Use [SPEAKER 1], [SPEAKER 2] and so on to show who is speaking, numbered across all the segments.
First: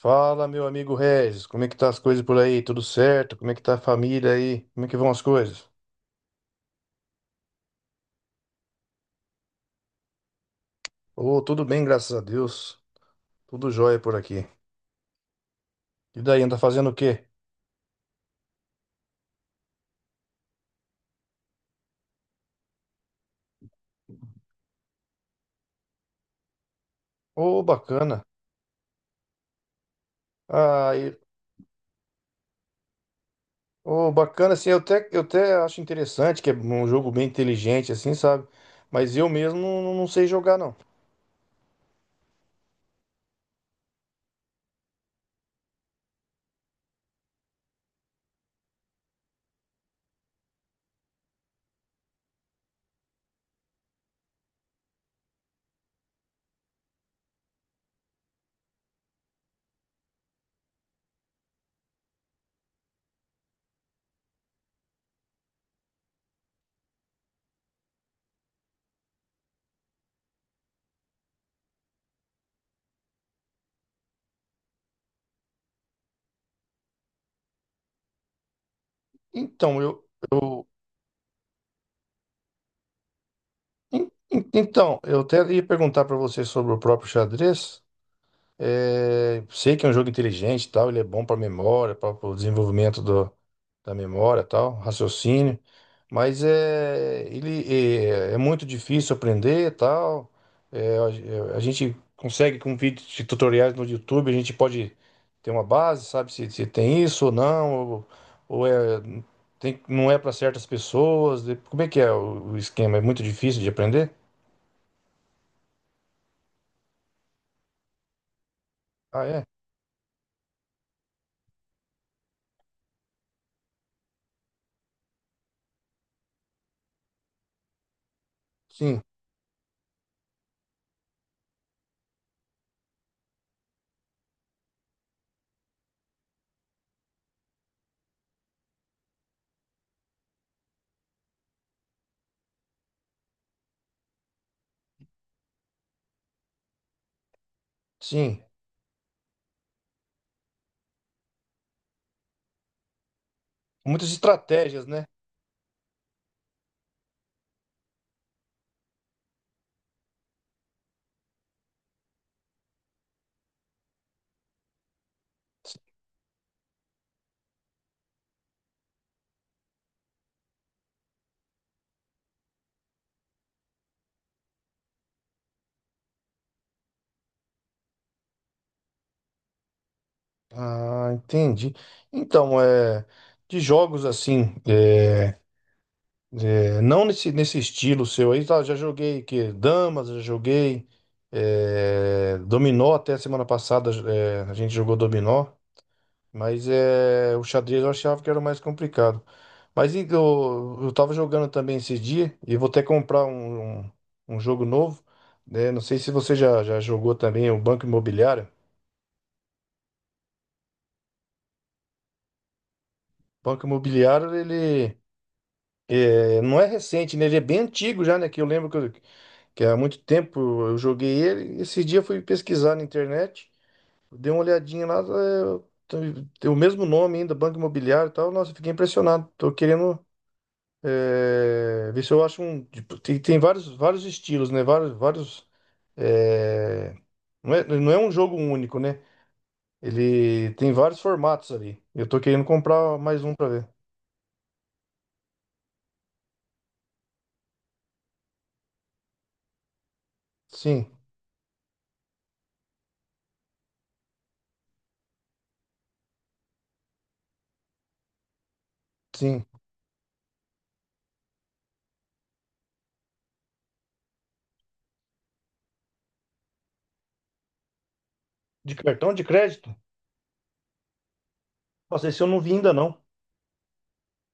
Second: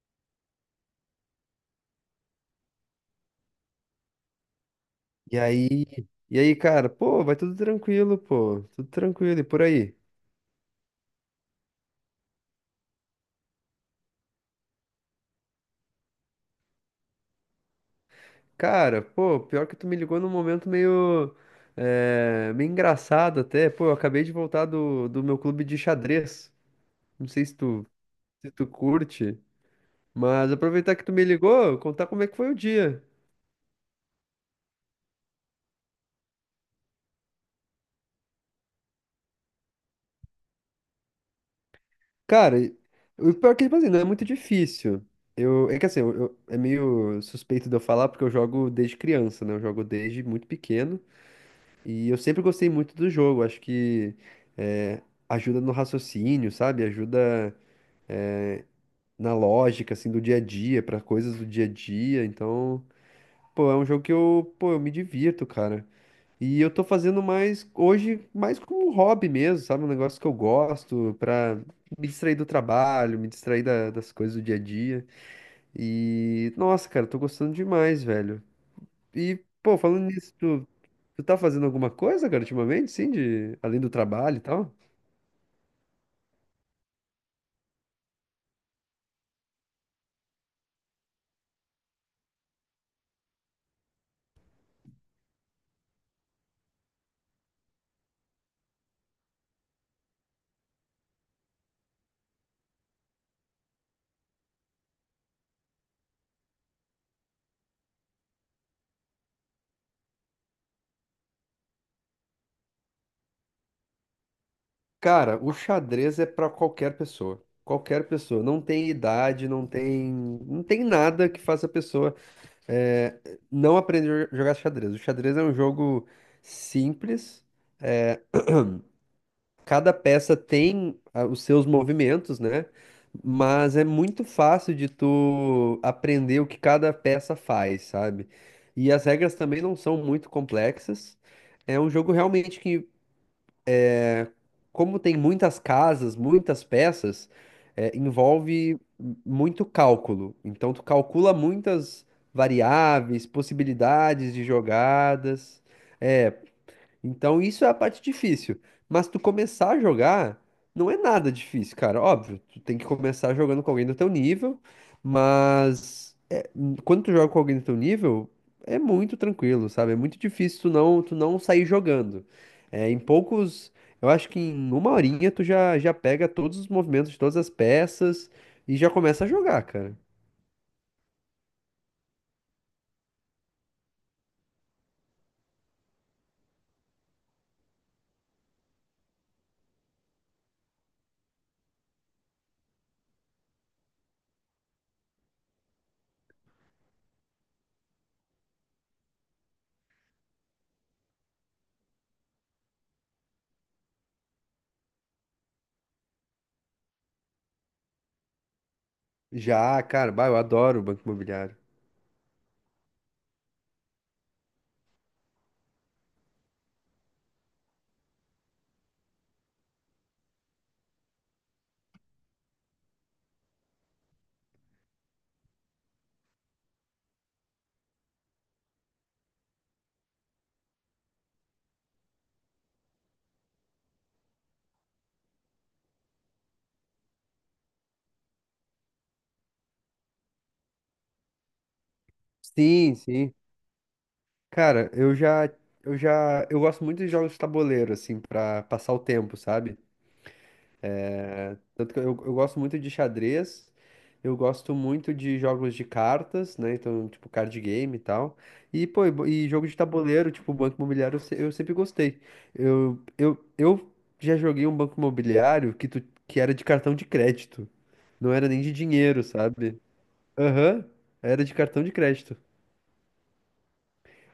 [SPEAKER 1] Fala, meu amigo Regis, como é que tá as coisas por aí? Tudo certo? Como é que tá a família aí? Como é que vão as
[SPEAKER 2] E
[SPEAKER 1] coisas?
[SPEAKER 2] aí, e aí, cara, pô, vai tudo tranquilo, pô, tudo tranquilo, e por aí?
[SPEAKER 1] Ô, tudo bem, graças a Deus. Tudo jóia por aqui. E daí, anda fazendo o quê?
[SPEAKER 2] Cara, pô, pior que tu me ligou num momento meio, meio engraçado até, pô, eu acabei de voltar do meu clube de xadrez, não sei se
[SPEAKER 1] Ô,
[SPEAKER 2] tu,
[SPEAKER 1] bacana.
[SPEAKER 2] se tu curte, mas
[SPEAKER 1] Ah,
[SPEAKER 2] aproveitar que tu
[SPEAKER 1] e-
[SPEAKER 2] me ligou, contar como é que foi o dia.
[SPEAKER 1] Ô, bacana, assim, eu até acho interessante que é um jogo bem inteligente, assim, sabe? Mas eu mesmo não sei jogar, não.
[SPEAKER 2] Cara, o pior é que, tipo assim, não é muito difícil, eu, é que assim, eu, é meio suspeito de eu falar porque eu jogo desde criança, né, eu jogo desde muito pequeno. E eu sempre gostei muito do jogo, acho que eh, ajuda no raciocínio, sabe? Ajuda na lógica, assim, do dia a dia, para coisas do dia a dia. Então, pô, é um jogo que eu, pô, eu me divirto, cara. E eu tô fazendo mais, hoje, mais como um hobby mesmo, sabe? Um negócio que eu gosto, pra me distrair do trabalho, me distrair das coisas do dia a dia. E, nossa, cara, tô gostando demais, velho. E, pô,
[SPEAKER 1] Então,
[SPEAKER 2] falando nisso,
[SPEAKER 1] eu,
[SPEAKER 2] tu tá fazendo alguma coisa, cara, ultimamente, sim, de, além do trabalho e tal?
[SPEAKER 1] eu até ia perguntar pra você sobre o próprio xadrez. É, sei que é um jogo inteligente e tal, ele é bom para memória, para o desenvolvimento da memória e tal, raciocínio, mas é muito difícil aprender e tal. É, a gente consegue com vídeos de tutoriais no YouTube, a gente pode ter uma base, se tem isso ou não, ou é, tem, não é para certas pessoas. Como é que é o esquema? É muito difícil de aprender?
[SPEAKER 2] Cara, o xadrez é pra qualquer pessoa. Qualquer pessoa. Não tem
[SPEAKER 1] Ah, é?
[SPEAKER 2] idade, não tem, não tem nada que faça a pessoa é, não aprender a jogar xadrez. O xadrez é um jogo simples.
[SPEAKER 1] Sim,
[SPEAKER 2] Cada peça tem ah, os seus movimentos, né? Mas é muito fácil de tu aprender o que cada peça faz, sabe? E as regras também não são muito complexas. É um jogo realmente que como tem muitas casas, muitas peças,
[SPEAKER 1] sim.
[SPEAKER 2] envolve muito cálculo. Então, tu calcula muitas variáveis,
[SPEAKER 1] Muitas
[SPEAKER 2] possibilidades de
[SPEAKER 1] estratégias, né?
[SPEAKER 2] jogadas. É, então isso é a parte difícil. Mas tu começar a jogar não é nada difícil, cara. Óbvio, tu tem que começar jogando com alguém do teu nível, mas é, quando tu joga com alguém do teu nível, é muito tranquilo, sabe? É muito difícil tu não sair jogando. É, em poucos, eu acho que em uma horinha tu já, já pega todos os movimentos de todas as peças e já começa a jogar, cara.
[SPEAKER 1] Ah, entendi. Então, é, de jogos assim, é, é, não nesse, nesse estilo seu aí, tá, já joguei que damas, já joguei é, dominó até semana passada, é, a gente jogou dominó, mas é, o xadrez eu achava que era o mais complicado. Mas eu tava jogando também esse dia e vou até comprar um jogo novo, né? Não sei se você já jogou também o Banco Imobiliário.
[SPEAKER 2] Já, cara, bah, eu adoro o Banco Imobiliário.
[SPEAKER 1] Banco Imobiliário, ele é, não é recente, né? Ele é bem antigo já, né? Que eu lembro que, eu- Que há muito tempo eu joguei ele. Esse dia eu fui pesquisar na internet, dei uma olhadinha lá, é, tem o mesmo nome ainda, Banco Imobiliário e tal. Nossa, eu fiquei impressionado. Tô querendo é, ver se eu acho um. Tipo, tem, tem vários estilos, né? Vários. É, não é um jogo único, né? Ele tem vários formatos ali. Eu tô querendo
[SPEAKER 2] Sim,
[SPEAKER 1] comprar mais
[SPEAKER 2] sim.
[SPEAKER 1] um pra ver.
[SPEAKER 2] Cara, eu já, eu gosto muito de jogos de tabuleiro, assim, pra passar o tempo, sabe?
[SPEAKER 1] Sim,
[SPEAKER 2] Tanto que eu gosto muito de xadrez, eu gosto muito de jogos de cartas, né? Então, tipo, card game e tal. E, pô,
[SPEAKER 1] sim.
[SPEAKER 2] e jogo de tabuleiro, tipo, Banco Imobiliário, eu, eu sempre gostei. Eu já joguei um Banco Imobiliário que, tu, que era de cartão de crédito. Não era nem de
[SPEAKER 1] De cartão de
[SPEAKER 2] dinheiro,
[SPEAKER 1] crédito?
[SPEAKER 2] sabe? Aham, era de cartão de
[SPEAKER 1] Nossa, esse eu
[SPEAKER 2] crédito.
[SPEAKER 1] não vi ainda não.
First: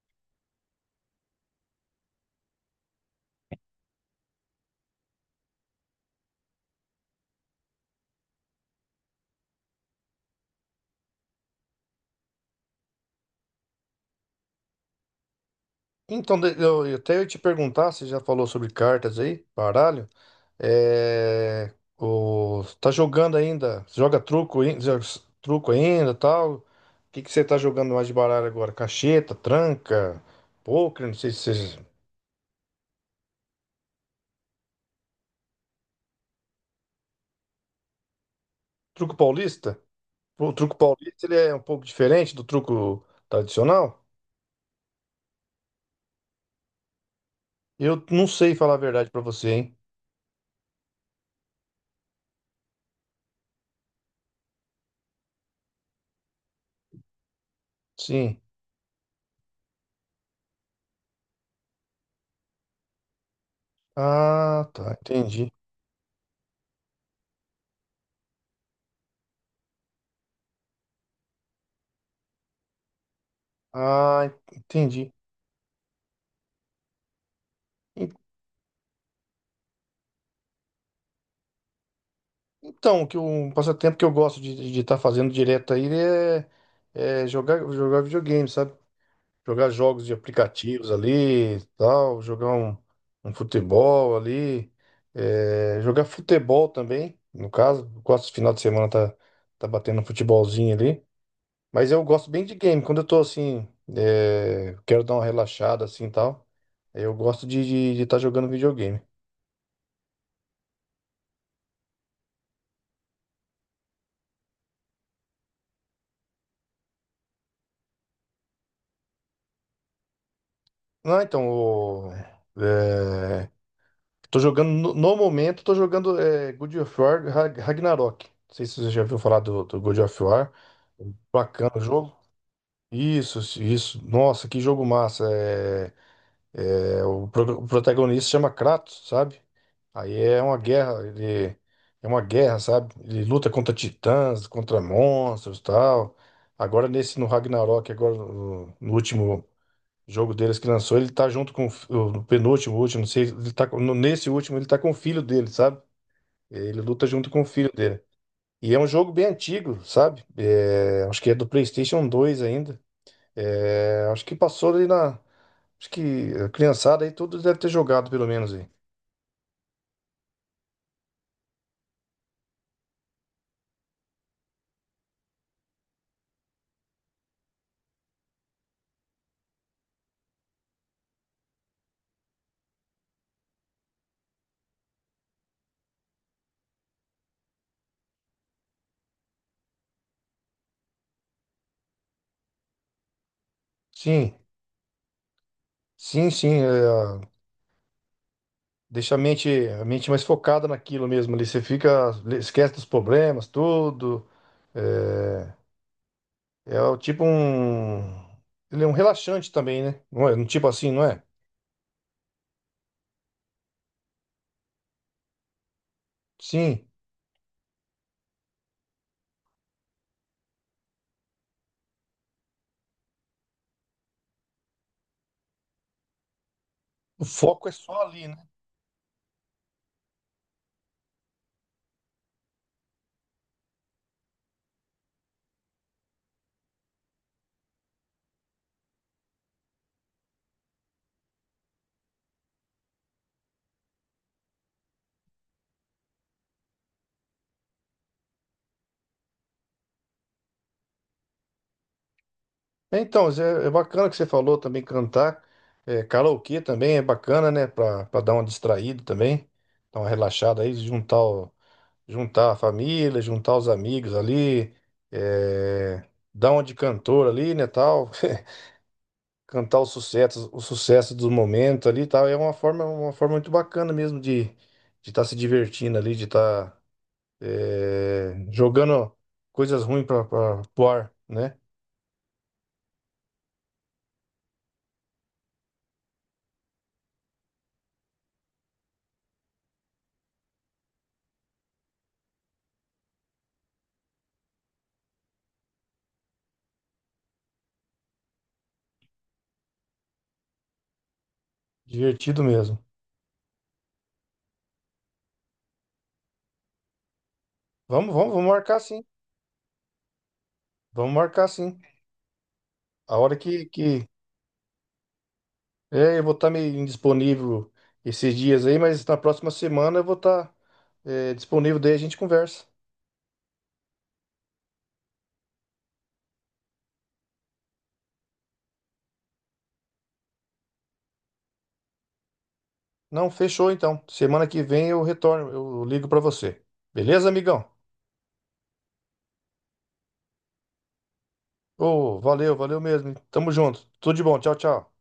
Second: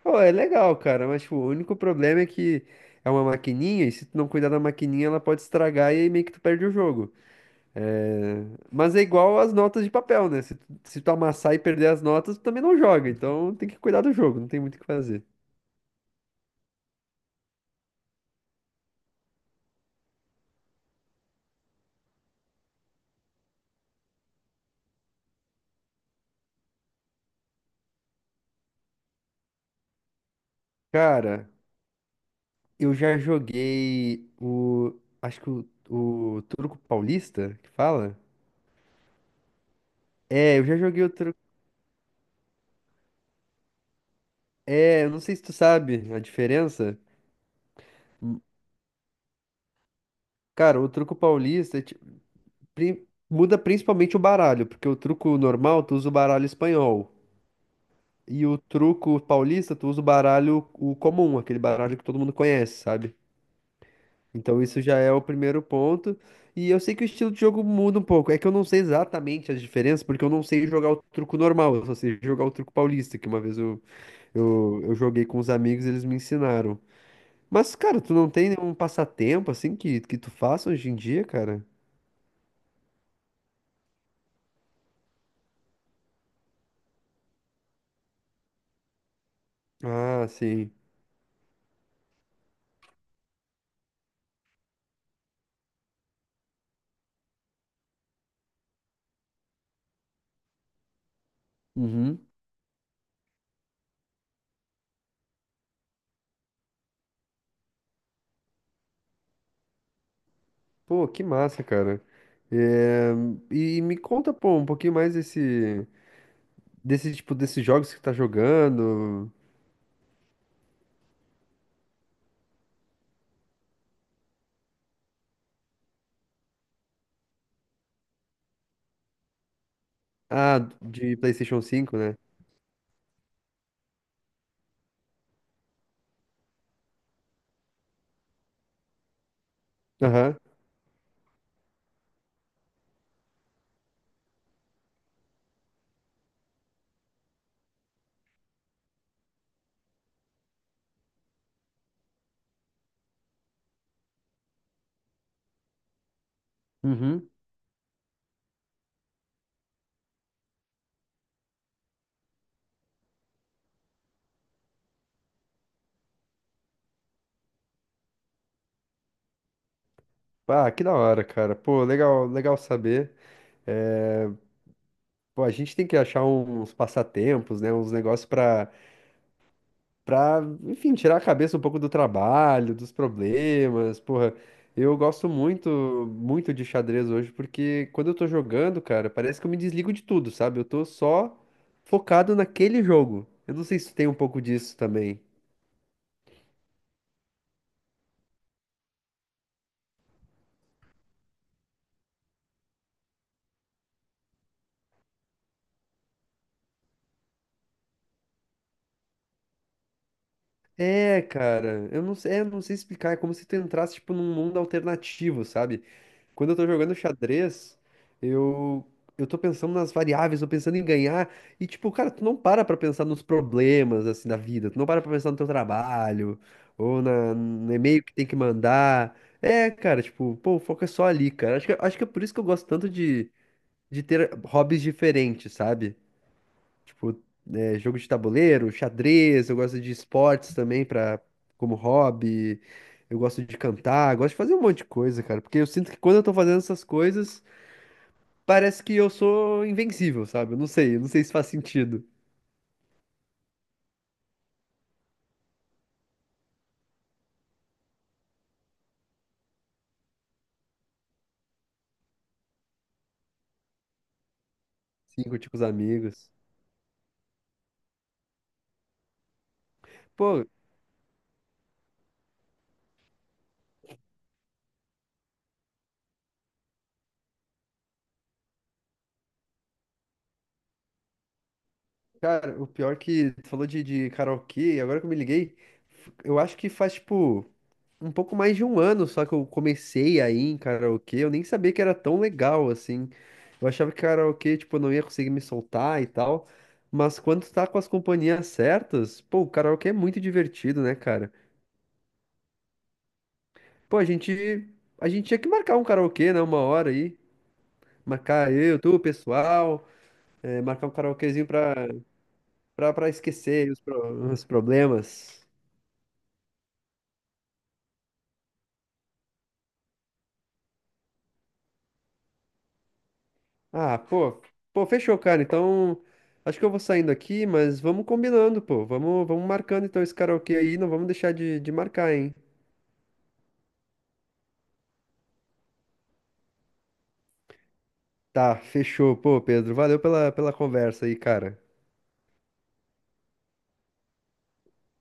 [SPEAKER 2] Pô, é legal, cara, mas tipo, o único problema é que é uma maquininha e se tu não cuidar da maquininha ela pode estragar e aí meio que tu perde o jogo. É, mas é igual as notas de papel, né? Se tu, se tu amassar e perder as notas, tu também não joga, então tem que cuidar do jogo, não tem muito o que fazer.
[SPEAKER 1] Então, eu até ia te perguntar, você já falou sobre cartas aí, baralho? É, o, tá jogando ainda? Você joga truco, truco ainda, tal? O que que você tá jogando mais de baralho agora? Cacheta, tranca, pôquer, não sei se
[SPEAKER 2] Cara,
[SPEAKER 1] você...
[SPEAKER 2] eu já joguei o. Acho que o truco Paulista, que fala?
[SPEAKER 1] Truco paulista? O
[SPEAKER 2] É, eu
[SPEAKER 1] truco
[SPEAKER 2] já joguei o
[SPEAKER 1] paulista, ele
[SPEAKER 2] truco.
[SPEAKER 1] é um pouco diferente do truco tradicional?
[SPEAKER 2] É, eu não sei se tu sabe a diferença.
[SPEAKER 1] Eu não
[SPEAKER 2] Hum,
[SPEAKER 1] sei falar a verdade pra você, hein?
[SPEAKER 2] Cara, o Truco Paulista é muda principalmente o baralho, porque o truco normal tu usa o baralho espanhol.
[SPEAKER 1] Sim.
[SPEAKER 2] E o truco paulista, tu usa o baralho o comum, aquele baralho que todo mundo conhece, sabe? Então
[SPEAKER 1] Ah,
[SPEAKER 2] isso
[SPEAKER 1] tá,
[SPEAKER 2] já é o
[SPEAKER 1] entendi.
[SPEAKER 2] primeiro ponto. E eu sei que o estilo de jogo muda um pouco. É que eu não sei exatamente as diferenças, porque eu não sei jogar o truco normal, eu só sei jogar o truco paulista, que uma vez eu,
[SPEAKER 1] Ah,
[SPEAKER 2] eu
[SPEAKER 1] entendi.
[SPEAKER 2] joguei com os amigos e eles me ensinaram. Mas, cara, tu não tem nenhum passatempo assim que tu faça hoje em dia, cara?
[SPEAKER 1] Então, que um passatempo que eu gosto de estar fazendo direto aí é, é jogar, jogar videogame, sabe? Jogar jogos de
[SPEAKER 2] Ah, sim.
[SPEAKER 1] aplicativos ali, e tal, jogar um futebol ali, é, jogar futebol também, no caso, gosto de final de semana tá batendo um futebolzinho ali, mas eu
[SPEAKER 2] Uhum.
[SPEAKER 1] gosto bem de game, quando eu tô assim, é, quero dar uma relaxada assim e tal, eu gosto de estar jogando videogame.
[SPEAKER 2] Pô, que massa, cara. É, e me conta, pô, um pouquinho mais desse, desse tipo, desses jogos que você tá jogando.
[SPEAKER 1] Ah, então, o, é, tô jogando, no momento, tô jogando é, God of War Ragnarok. Não sei se você já ouviu falar do God of War.
[SPEAKER 2] Ah, de PlayStation
[SPEAKER 1] Bacana o
[SPEAKER 2] cinco, né?
[SPEAKER 1] jogo. Isso, isso. Nossa, que jogo massa. É, é, o protagonista chama Kratos, sabe? Aí
[SPEAKER 2] Aham.
[SPEAKER 1] é uma guerra, ele é uma guerra, sabe? Ele luta contra titãs, contra monstros, tal. Agora nesse no Ragnarok, agora no último o jogo deles que lançou, ele tá junto com o fi- o penúltimo, último, não sei, ele tá, com- no- nesse último ele tá com o filho dele, sabe? Ele luta
[SPEAKER 2] Uhum.
[SPEAKER 1] junto com o filho dele. E é um jogo bem antigo, sabe? É, acho que é do PlayStation 2 ainda. É, acho que passou ali na. Acho que a criançada aí tudo deve ter jogado, pelo menos aí.
[SPEAKER 2] Ah, que da hora, cara. Pô, legal, legal saber. É, pô, a gente tem que achar uns passatempos, né? Uns negócios pra pra, enfim, tirar a cabeça um pouco do trabalho, dos problemas, porra. Eu gosto muito, muito de xadrez hoje, porque quando eu tô jogando, cara, parece que eu me desligo de tudo, sabe? Eu tô só focado naquele jogo. Eu não sei se tem um
[SPEAKER 1] Sim,
[SPEAKER 2] pouco disso também.
[SPEAKER 1] sim, sim. É, deixa a mente, a mente mais focada naquilo mesmo ali. Você fica, esquece dos problemas, tudo. É, é o tipo um. Ele é um relaxante também, né? Não é? Um tipo assim, não é?
[SPEAKER 2] É, cara, eu não sei, é, eu não sei explicar, é como se tu entrasse, tipo, num mundo alternativo, sabe? Quando eu tô
[SPEAKER 1] Sim.
[SPEAKER 2] jogando xadrez, eu, eu tô pensando nas variáveis, tô pensando em ganhar. E, tipo, cara, tu não para pra pensar nos problemas, assim, da vida. Tu não para pra pensar no teu trabalho, ou
[SPEAKER 1] O
[SPEAKER 2] na,
[SPEAKER 1] foco
[SPEAKER 2] no
[SPEAKER 1] é só
[SPEAKER 2] e-mail que tem
[SPEAKER 1] ali,
[SPEAKER 2] que
[SPEAKER 1] né?
[SPEAKER 2] mandar. É, cara, tipo, pô, o foco é só ali, cara. Acho que é por isso que eu gosto tanto de ter hobbies diferentes, sabe? Tipo, é, jogo de tabuleiro, xadrez, eu gosto de esportes também pra, como hobby. Eu gosto de cantar, gosto de fazer um monte de coisa, cara. Porque eu sinto que quando eu tô fazendo essas coisas, parece que eu sou invencível, sabe? Eu não sei se faz sentido.
[SPEAKER 1] É, então, Zé, é bacana que você falou também cantar. É, karaokê também é bacana, né? Pra dar uma distraída também. Dar uma relaxada aí, juntar a família, juntar os amigos ali.
[SPEAKER 2] Sim, curtir com os
[SPEAKER 1] É,
[SPEAKER 2] amigos.
[SPEAKER 1] dar uma de cantor ali, né? Tal. Cantar
[SPEAKER 2] Pô,
[SPEAKER 1] os sucessos do momento ali e tal. É uma forma muito bacana mesmo de estar de tá se divertindo ali, de estar é, jogando coisas ruins para o ar, né?
[SPEAKER 2] cara, o pior que tu falou de karaokê, agora que eu me liguei, eu acho que faz, tipo, um pouco mais de um ano só que eu comecei aí em karaokê, eu nem sabia que era tão legal assim. Eu achava que karaokê, tipo, eu não ia conseguir me soltar e tal. Mas quando tu tá com as companhias certas, pô, o karaokê é muito divertido, né, cara?
[SPEAKER 1] Divertido mesmo.
[SPEAKER 2] Pô, a gente tinha que marcar um karaokê, né, uma hora aí.
[SPEAKER 1] Vamos
[SPEAKER 2] Marcar eu,
[SPEAKER 1] marcar
[SPEAKER 2] tu, o
[SPEAKER 1] sim.
[SPEAKER 2] pessoal, marcar um
[SPEAKER 1] Vamos
[SPEAKER 2] karaokezinho
[SPEAKER 1] marcar
[SPEAKER 2] pra,
[SPEAKER 1] sim.
[SPEAKER 2] pra, pra
[SPEAKER 1] A hora
[SPEAKER 2] esquecer os,
[SPEAKER 1] que...
[SPEAKER 2] os problemas.
[SPEAKER 1] É, eu vou estar meio indisponível esses dias aí, mas na próxima semana eu vou estar disponível, daí a gente conversa.
[SPEAKER 2] Ah, pô, pô, fechou, cara. Então, acho que eu vou saindo aqui, mas vamos combinando, pô. Vamos, vamos marcando então esse karaokê aí, não vamos deixar de marcar, hein?
[SPEAKER 1] Não, fechou então. Semana que vem eu retorno, eu ligo para você. Beleza, amigão?
[SPEAKER 2] Tá, fechou, pô, Pedro. Valeu pela, pela conversa aí, cara.
[SPEAKER 1] Ô, valeu, valeu mesmo. Tamo junto. Tudo de bom. Tchau, tchau.